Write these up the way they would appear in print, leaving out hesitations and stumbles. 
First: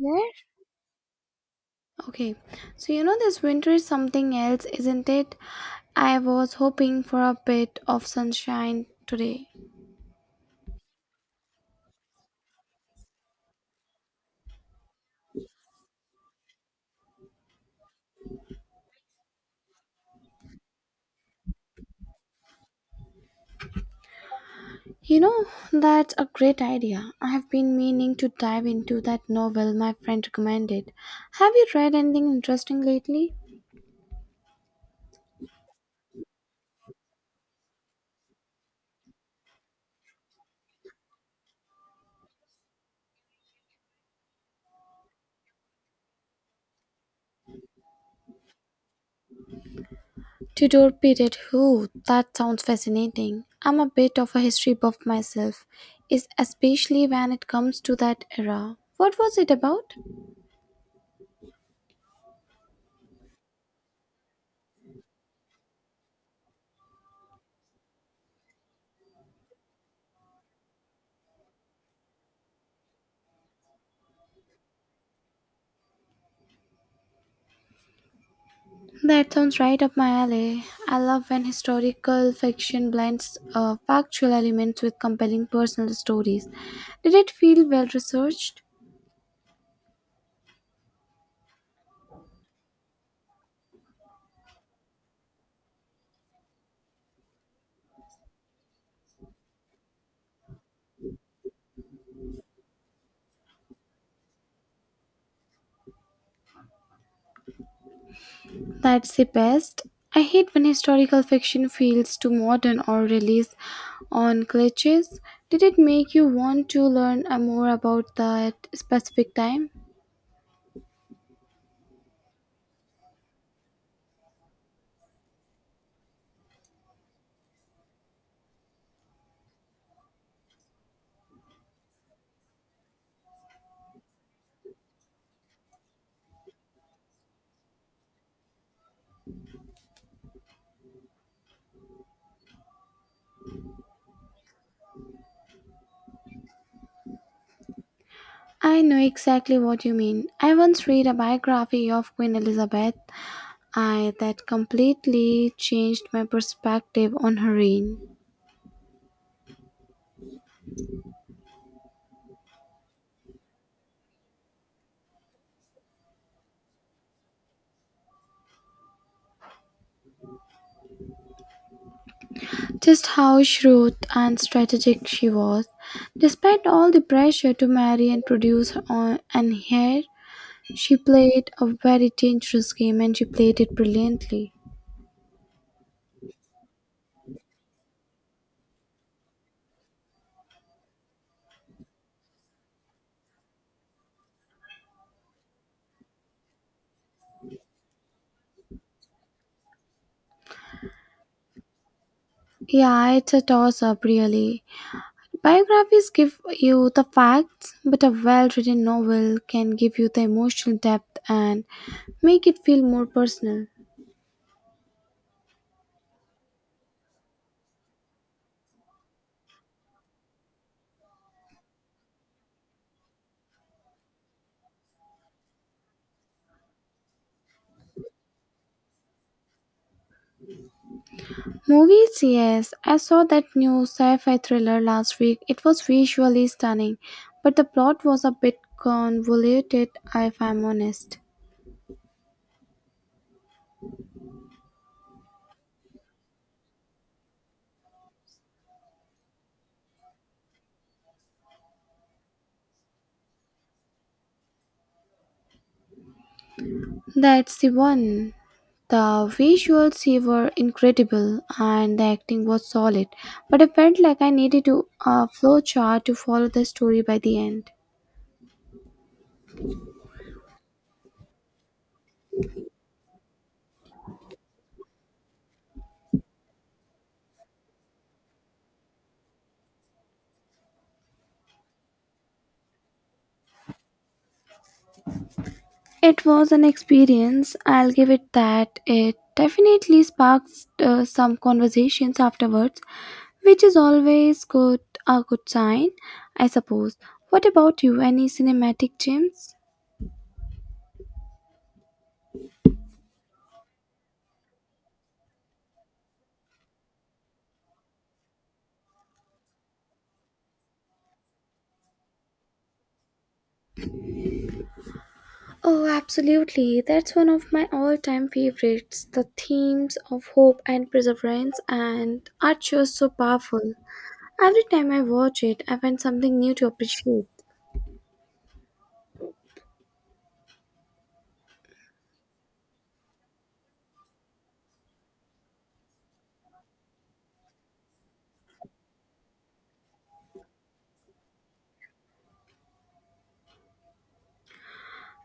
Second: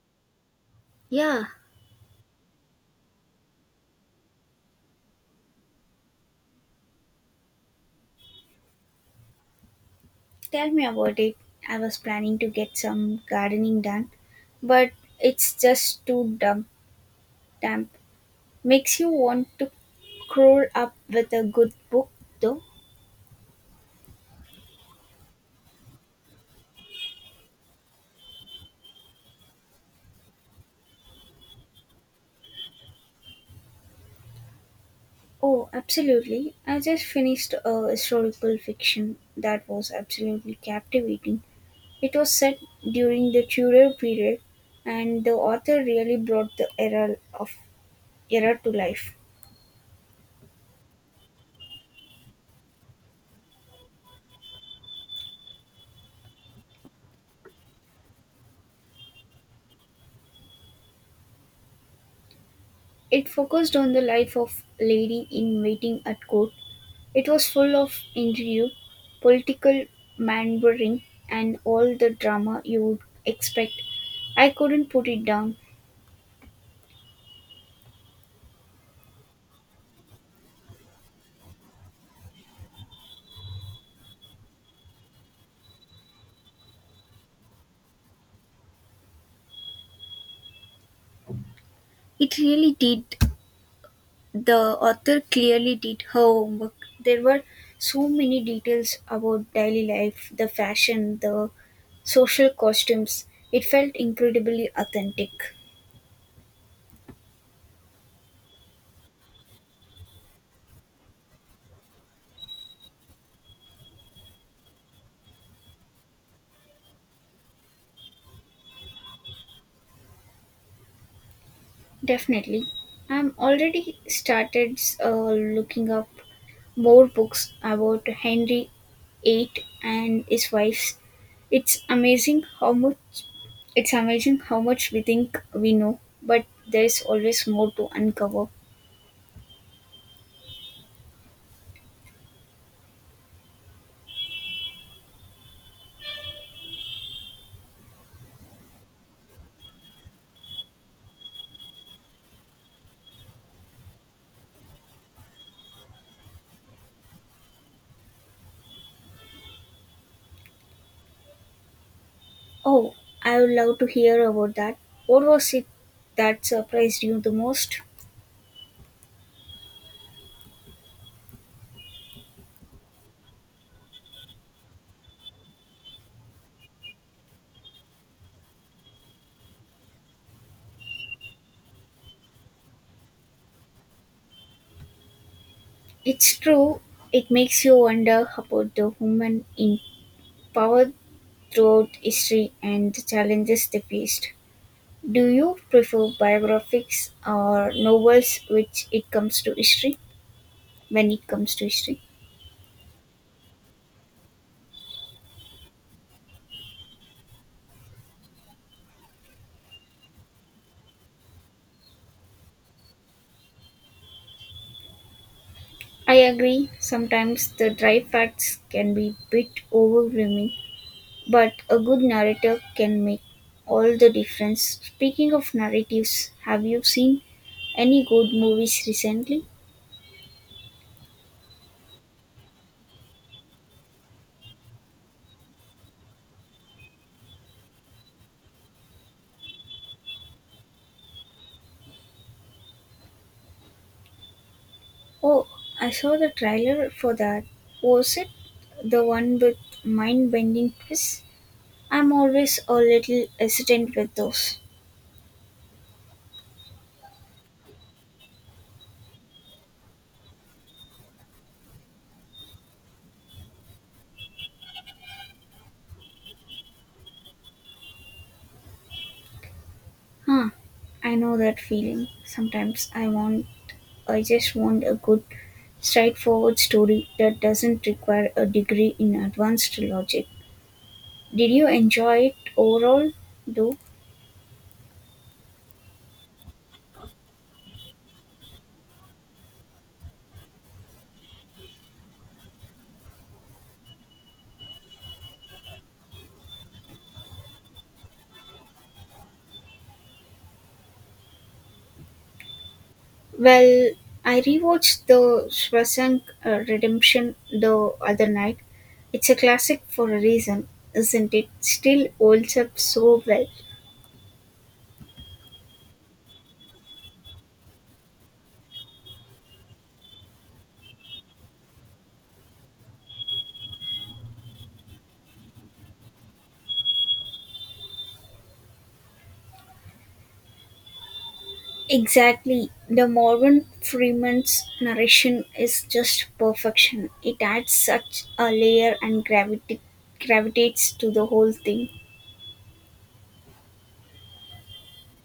There? Yeah, Okay, so you know this winter is something else, isn't it? I was hoping for a bit of sunshine today. tell me about it. I was planning to get some gardening done, but it's just too damp. Makes you want to curl up with a good book, though. You know, that's a great idea. I have been meaning to dive into that novel my friend recommended. Have you read anything interesting lately? Oh, absolutely. I just finished a historical fiction that was absolutely captivating. It was set during the Tudor period, and the author really brought the era to life. Tudor period. Who? That sounds fascinating. I'm a bit of a history buff myself, is especially when it comes to that era. What was it about? It focused on the life of lady in waiting at court. It was full of intrigue, political maneuvering, and all the drama you would expect. I couldn't put it down. That sounds right up my alley. I love when historical fiction blends factual elements with compelling personal stories. Did it feel well researched? It really did. The author clearly did her homework. There were so many details about daily life, the fashion, the social costumes. It felt incredibly authentic. That's the best. I hate when historical fiction feels too modern or relies on cliches. Did it make you want to learn more about that specific time? Definitely. I'm already started looking up more books about Henry VIII and his wives. It's amazing how much it's amazing how much we think we know, but there's always more to uncover. I know exactly what you mean. I once read a biography of Queen Elizabeth I, that completely changed my perspective on her reign. Oh, I would love to hear about that. What was it that surprised you the most? Just how shrewd and strategic she was. Despite all the pressure to marry and produce on an heir, she played a very dangerous game and she played it brilliantly. It's true. It makes you wonder about the women in power throughout history and the challenges they faced. Do you prefer biographies or novels which it comes to history when it comes to history? Yeah, it's a toss up, really. Biographies give you the facts, but a well written novel can give you the emotional depth and make it feel more personal. I agree, sometimes the dry facts can be a bit overwhelming, but a good narrator can make all the difference. Speaking of narratives, have you seen any good movies recently? Movies, yes, I saw that new sci fi thriller last week. It was visually stunning, but the plot was a bit convoluted, if I'm honest. Oh, I saw the trailer for that. Was it the one with mind bending twists? I'm always a little hesitant with those. That's the one. The visuals here were incredible and the acting was solid, but I felt like I needed to, a flowchart to follow the story by the end. Huh, I know that feeling. Sometimes I want I just want a good straightforward story that doesn't require a degree in advanced logic. Did you enjoy it overall though? It was an experience, I'll give it that. It definitely sparked some conversations afterwards, which is always good a good sign, I suppose. What about you? Any cinematic gems? Well, I rewatched the Shwasank Redemption the other night. It's a classic for a reason, isn't it? Still holds up so well. Oh, absolutely. That's one of my all time favorites. The themes of hope and perseverance and are just so powerful. Every time I watch it, I find something new to appreciate. Exactly. The Morgan Freeman's narration is just perfection. It adds such a layer and gravity gravitates to the whole thing.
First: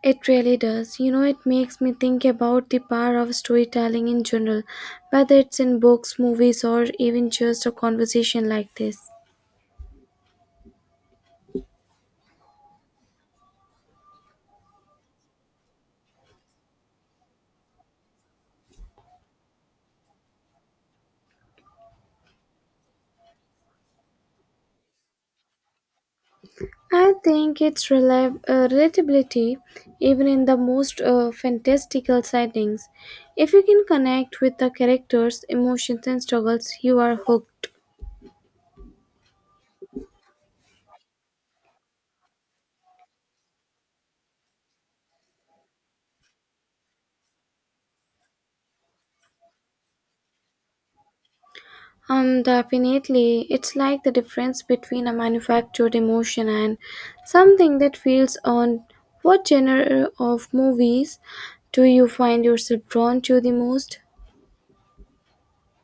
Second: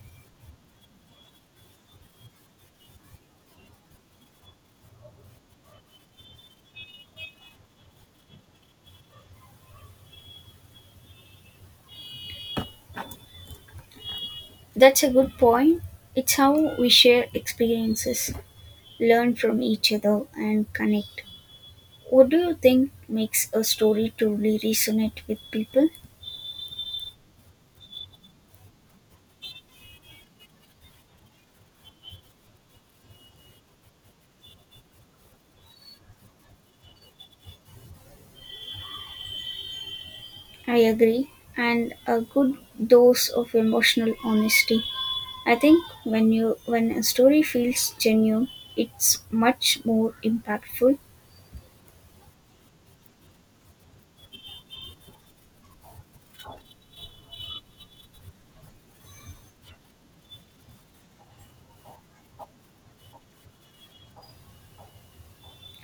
It really does. You know, it makes me think about the power of storytelling in general, whether it's in books, movies, or even just a conversation like this. That's a good point. It's how we share experiences, learn from each other and connect. What do you think makes a story truly resonate with people? I think its relatability, even in the most fantastical settings, if you can connect with the characters' emotions and struggles, you are hooked. I agree. And a good dose of emotional honesty. I think when a story feels genuine, it's much more impactful. Definitely. It's like the difference between a manufactured emotion and something that feels on what genre of movies do you find yourself drawn to the most?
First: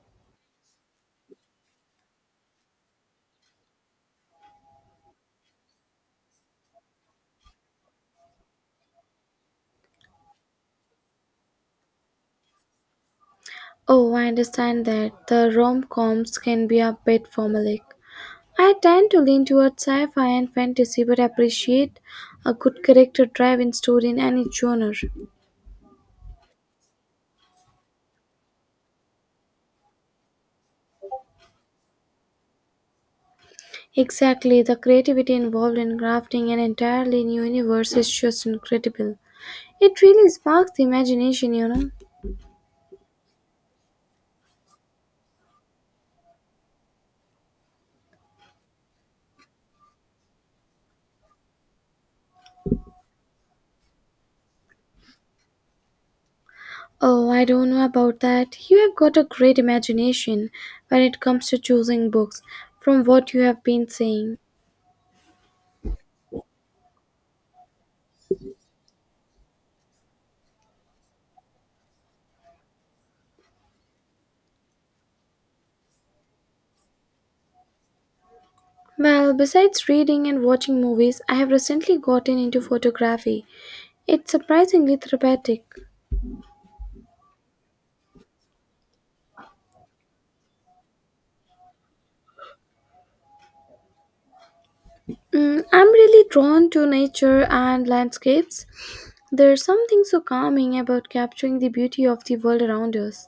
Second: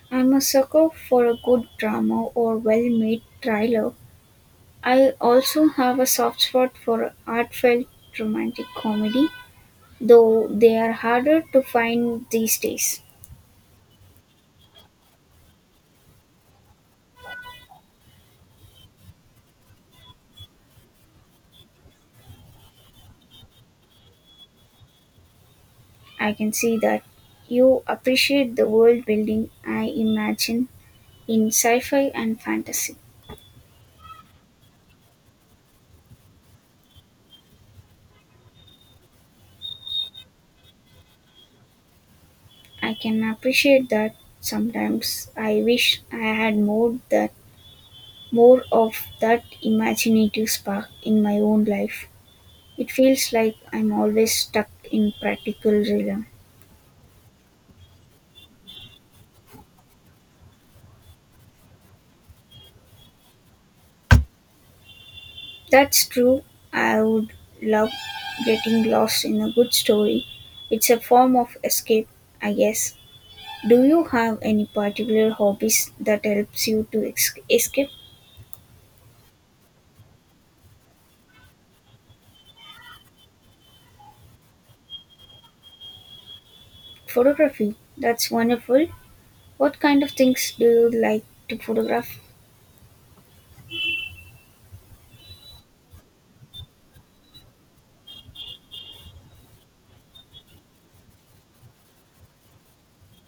I'm a sucker for a good drama or well-made thriller. I also have a soft spot for heartfelt romantic comedy, though they are harder to find these days. Oh, I understand that the rom coms can be a bit formulaic. I tend to lean towards sci fi and fantasy but appreciate a good character driven story in any genre. I can see that you appreciate the world building I imagine in sci fi and fantasy. Exactly, the creativity involved in crafting an entirely new universe is just incredible. It really sparks the imagination, you know. I can appreciate that sometimes I wish I had more of that imaginative spark in my own life. It feels like I'm always stuck in practical realm. Oh, I don't know about that. You have got a great imagination when it comes to choosing books, from what you have been saying. That's true. I would love getting lost in a good story. It's a form of escape, I guess. Do you have any particular hobbies that helps you to escape? Well, besides reading and watching movies, I have recently gotten into photography. It's surprisingly therapeutic. Photography. That's wonderful. What kind of things do you like to photograph? I'm really drawn to nature and landscapes. There's something so calming about capturing the beauty of the world around us.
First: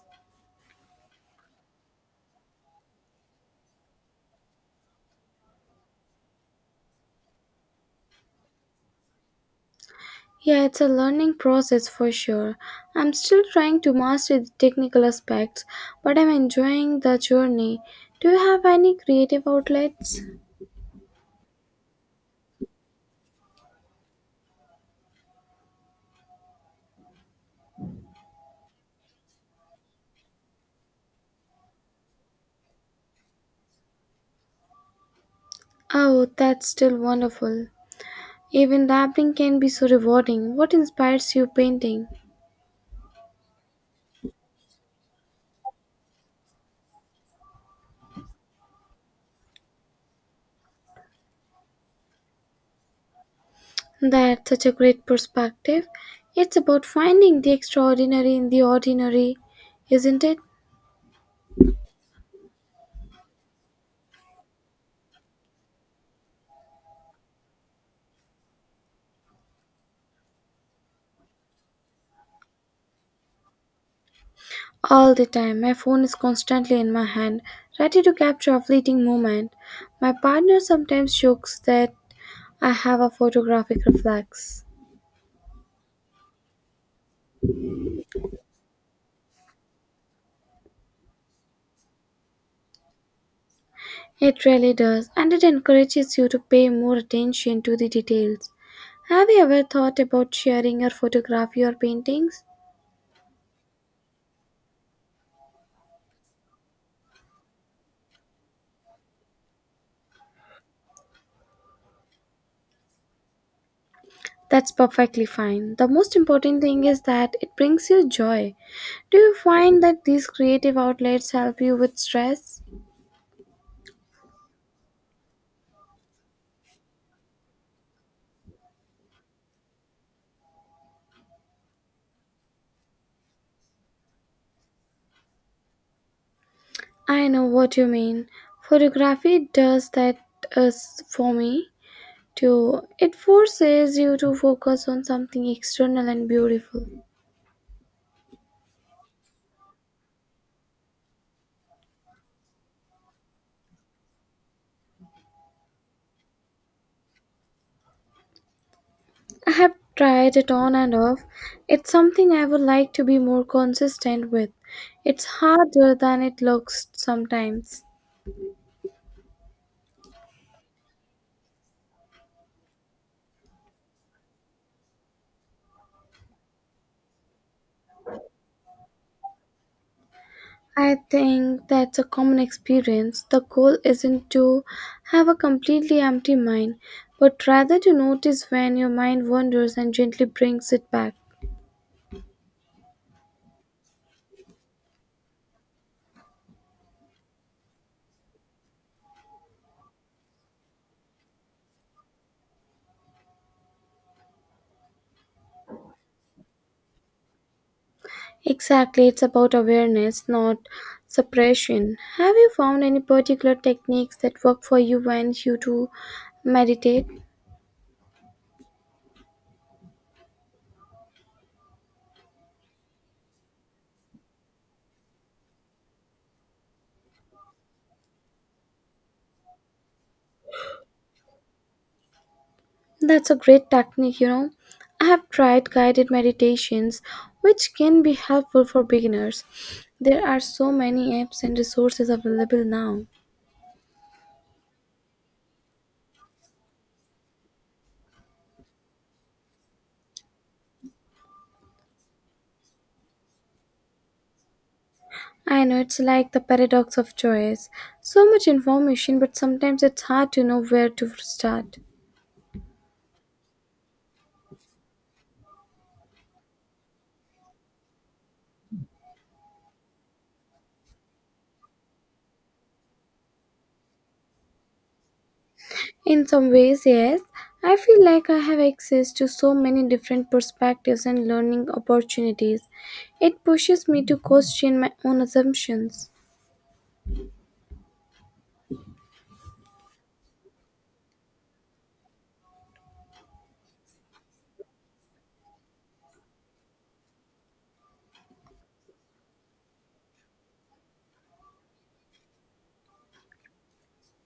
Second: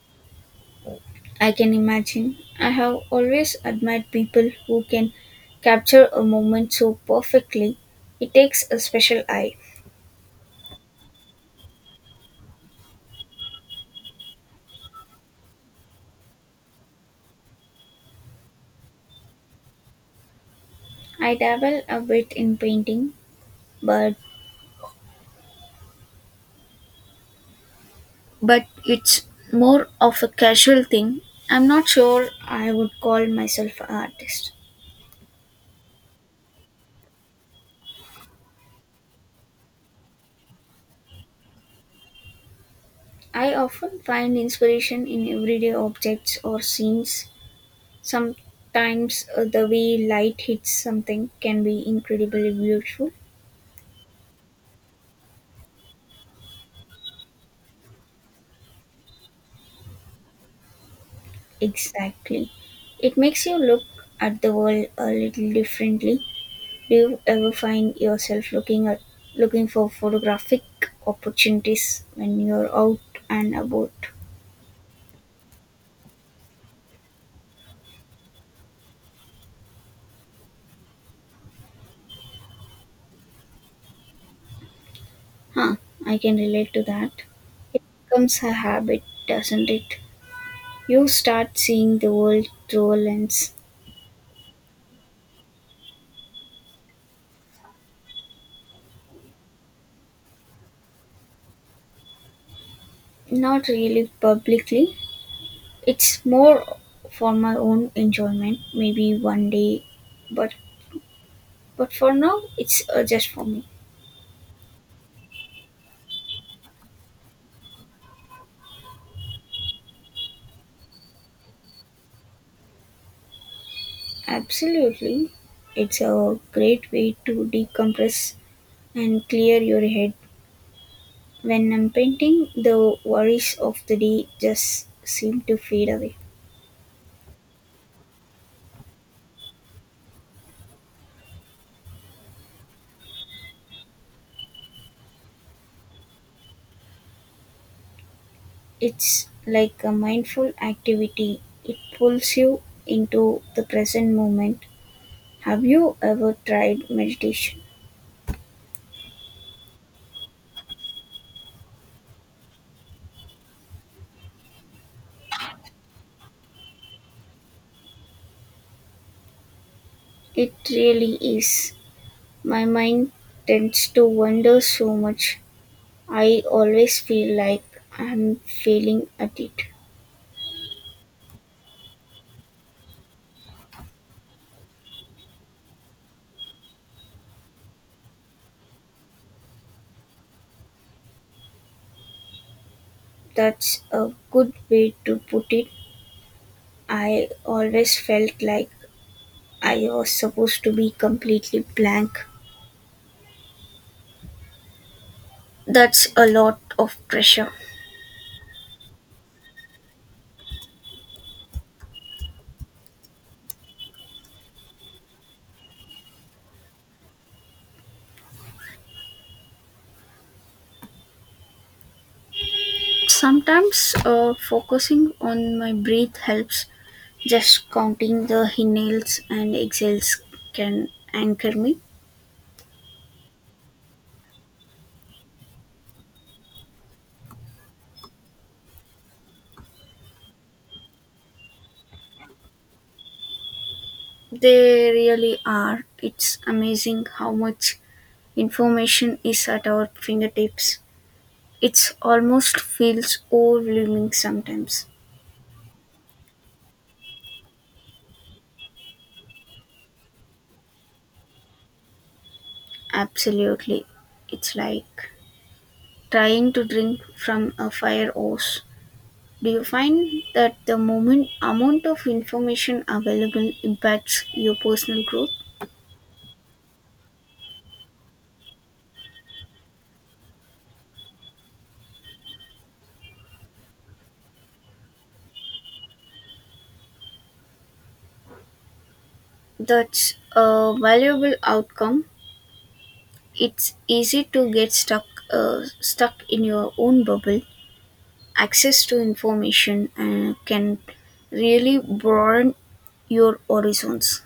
I can imagine. I have always admired people who can capture a moment so perfectly. It takes a special eye. Yeah, it's a learning process for sure. I'm still trying to master the technical aspects, but I'm enjoying the journey. Do you have any creative outlets? I dabble a bit in painting, but but it's more of a casual thing. I'm not sure I would call myself an artist. Oh, that's still wonderful. Even dabbling can be so rewarding. What inspires you painting? I often find inspiration in everyday objects or scenes. Sometimes the way light hits something can be incredibly beautiful. That's such a great perspective. It's about finding the extraordinary in the ordinary, isn't it? Exactly. It makes you look at the world a little differently. Do you ever find yourself looking for photographic opportunities when you're out and about? All the time, my phone is constantly in my hand, ready to capture a fleeting moment. My partner sometimes jokes that I have a photographic reflex. Huh, I can relate to that. It becomes a habit, doesn't it? You start seeing the world through a lens. It really does, and it encourages you to pay more attention to the details. Have you ever thought about sharing your photography or paintings? Not really publicly. It's more for my own enjoyment, maybe one day, but for now it's just for me. That's perfectly fine. The most important thing is that it brings you joy. Do you find that these creative outlets help you with stress? Absolutely. It's a great way to decompress and clear your head. When I'm painting, the worries of the day just seem to fade away. I know what you mean. Photography does that us for me too. It forces you to focus on something external and beautiful. It's like a mindful activity, it pulls you into the present moment. Have you ever tried meditation? I have tried it on and off. It's something I would like to be more consistent with. It's harder than it looks sometimes. It really is. My mind tends to wander so much. I always feel like I'm failing at it. I think that's a common experience. The goal isn't to have a completely empty mind, but rather to notice when your mind wanders and gently brings it back. That's a good way to put it. I always felt like I was supposed to be completely blank. That's a lot of pressure. Exactly, it's about awareness, not suppression. Have you found any particular techniques that work for you when you do meditate? Sometimes focusing on my breath helps. Just counting the inhales and exhales can anchor me. That's a great technique, you know. I have tried guided meditations, which can be helpful for beginners. There are so many apps and resources available now. They really are. It's amazing how much information is at our fingertips. It almost feels overwhelming sometimes. I know it's like the paradox of choice. So much information, but sometimes it's hard to know where to start. Absolutely. It's like trying to drink from a fire hose. Do you find that the moment amount of information available impacts your personal growth? In some ways, yes. I feel like I have access to so many different perspectives and learning opportunities. It pushes me to question my own assumptions. That's a valuable outcome. It's easy to get stuck in your own bubble. Access to information can really broaden your horizons.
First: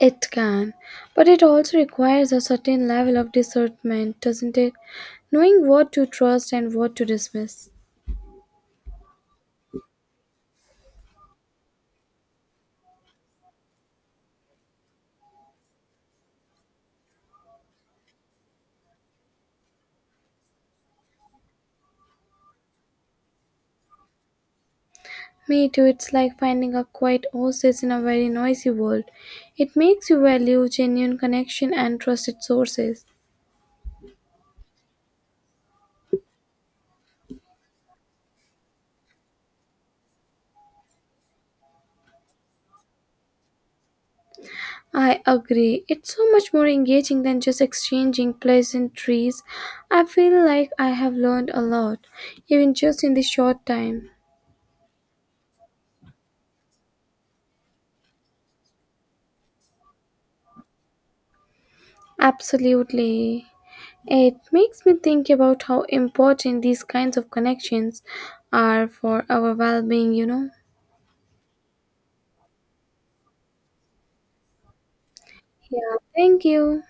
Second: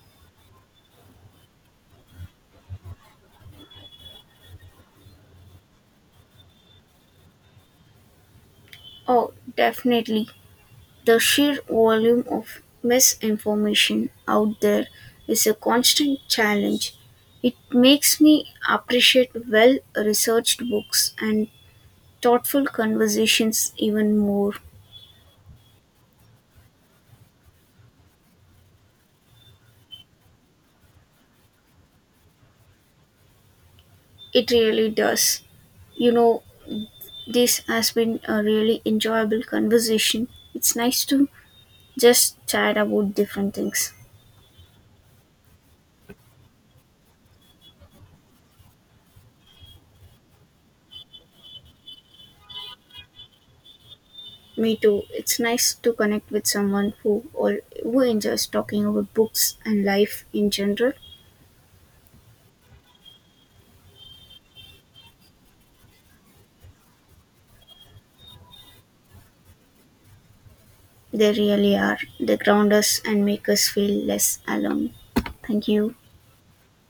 It can, but it also requires a certain level of discernment, doesn't it? Knowing what to trust and what to dismiss. Oh, definitely. The sheer volume of misinformation out there is a constant challenge. It makes me appreciate well researched books and thoughtful conversations even more. Me too, it's like finding a quiet oasis in a very noisy world. It makes you value genuine connection and trusted sources. It really does. You know, this has been a really enjoyable conversation. It's nice to just chat about different things. I agree. It's so much more engaging than just exchanging pleasantries. I feel like I have learned a lot, even just in this short time. Me too. It's nice to connect with someone who enjoys talking about books and life in general. Absolutely. It makes me think about how important these kinds of connections are for our well being, you know? They really are. They ground us and make us feel less alone. Thank you. Yeah, thank you.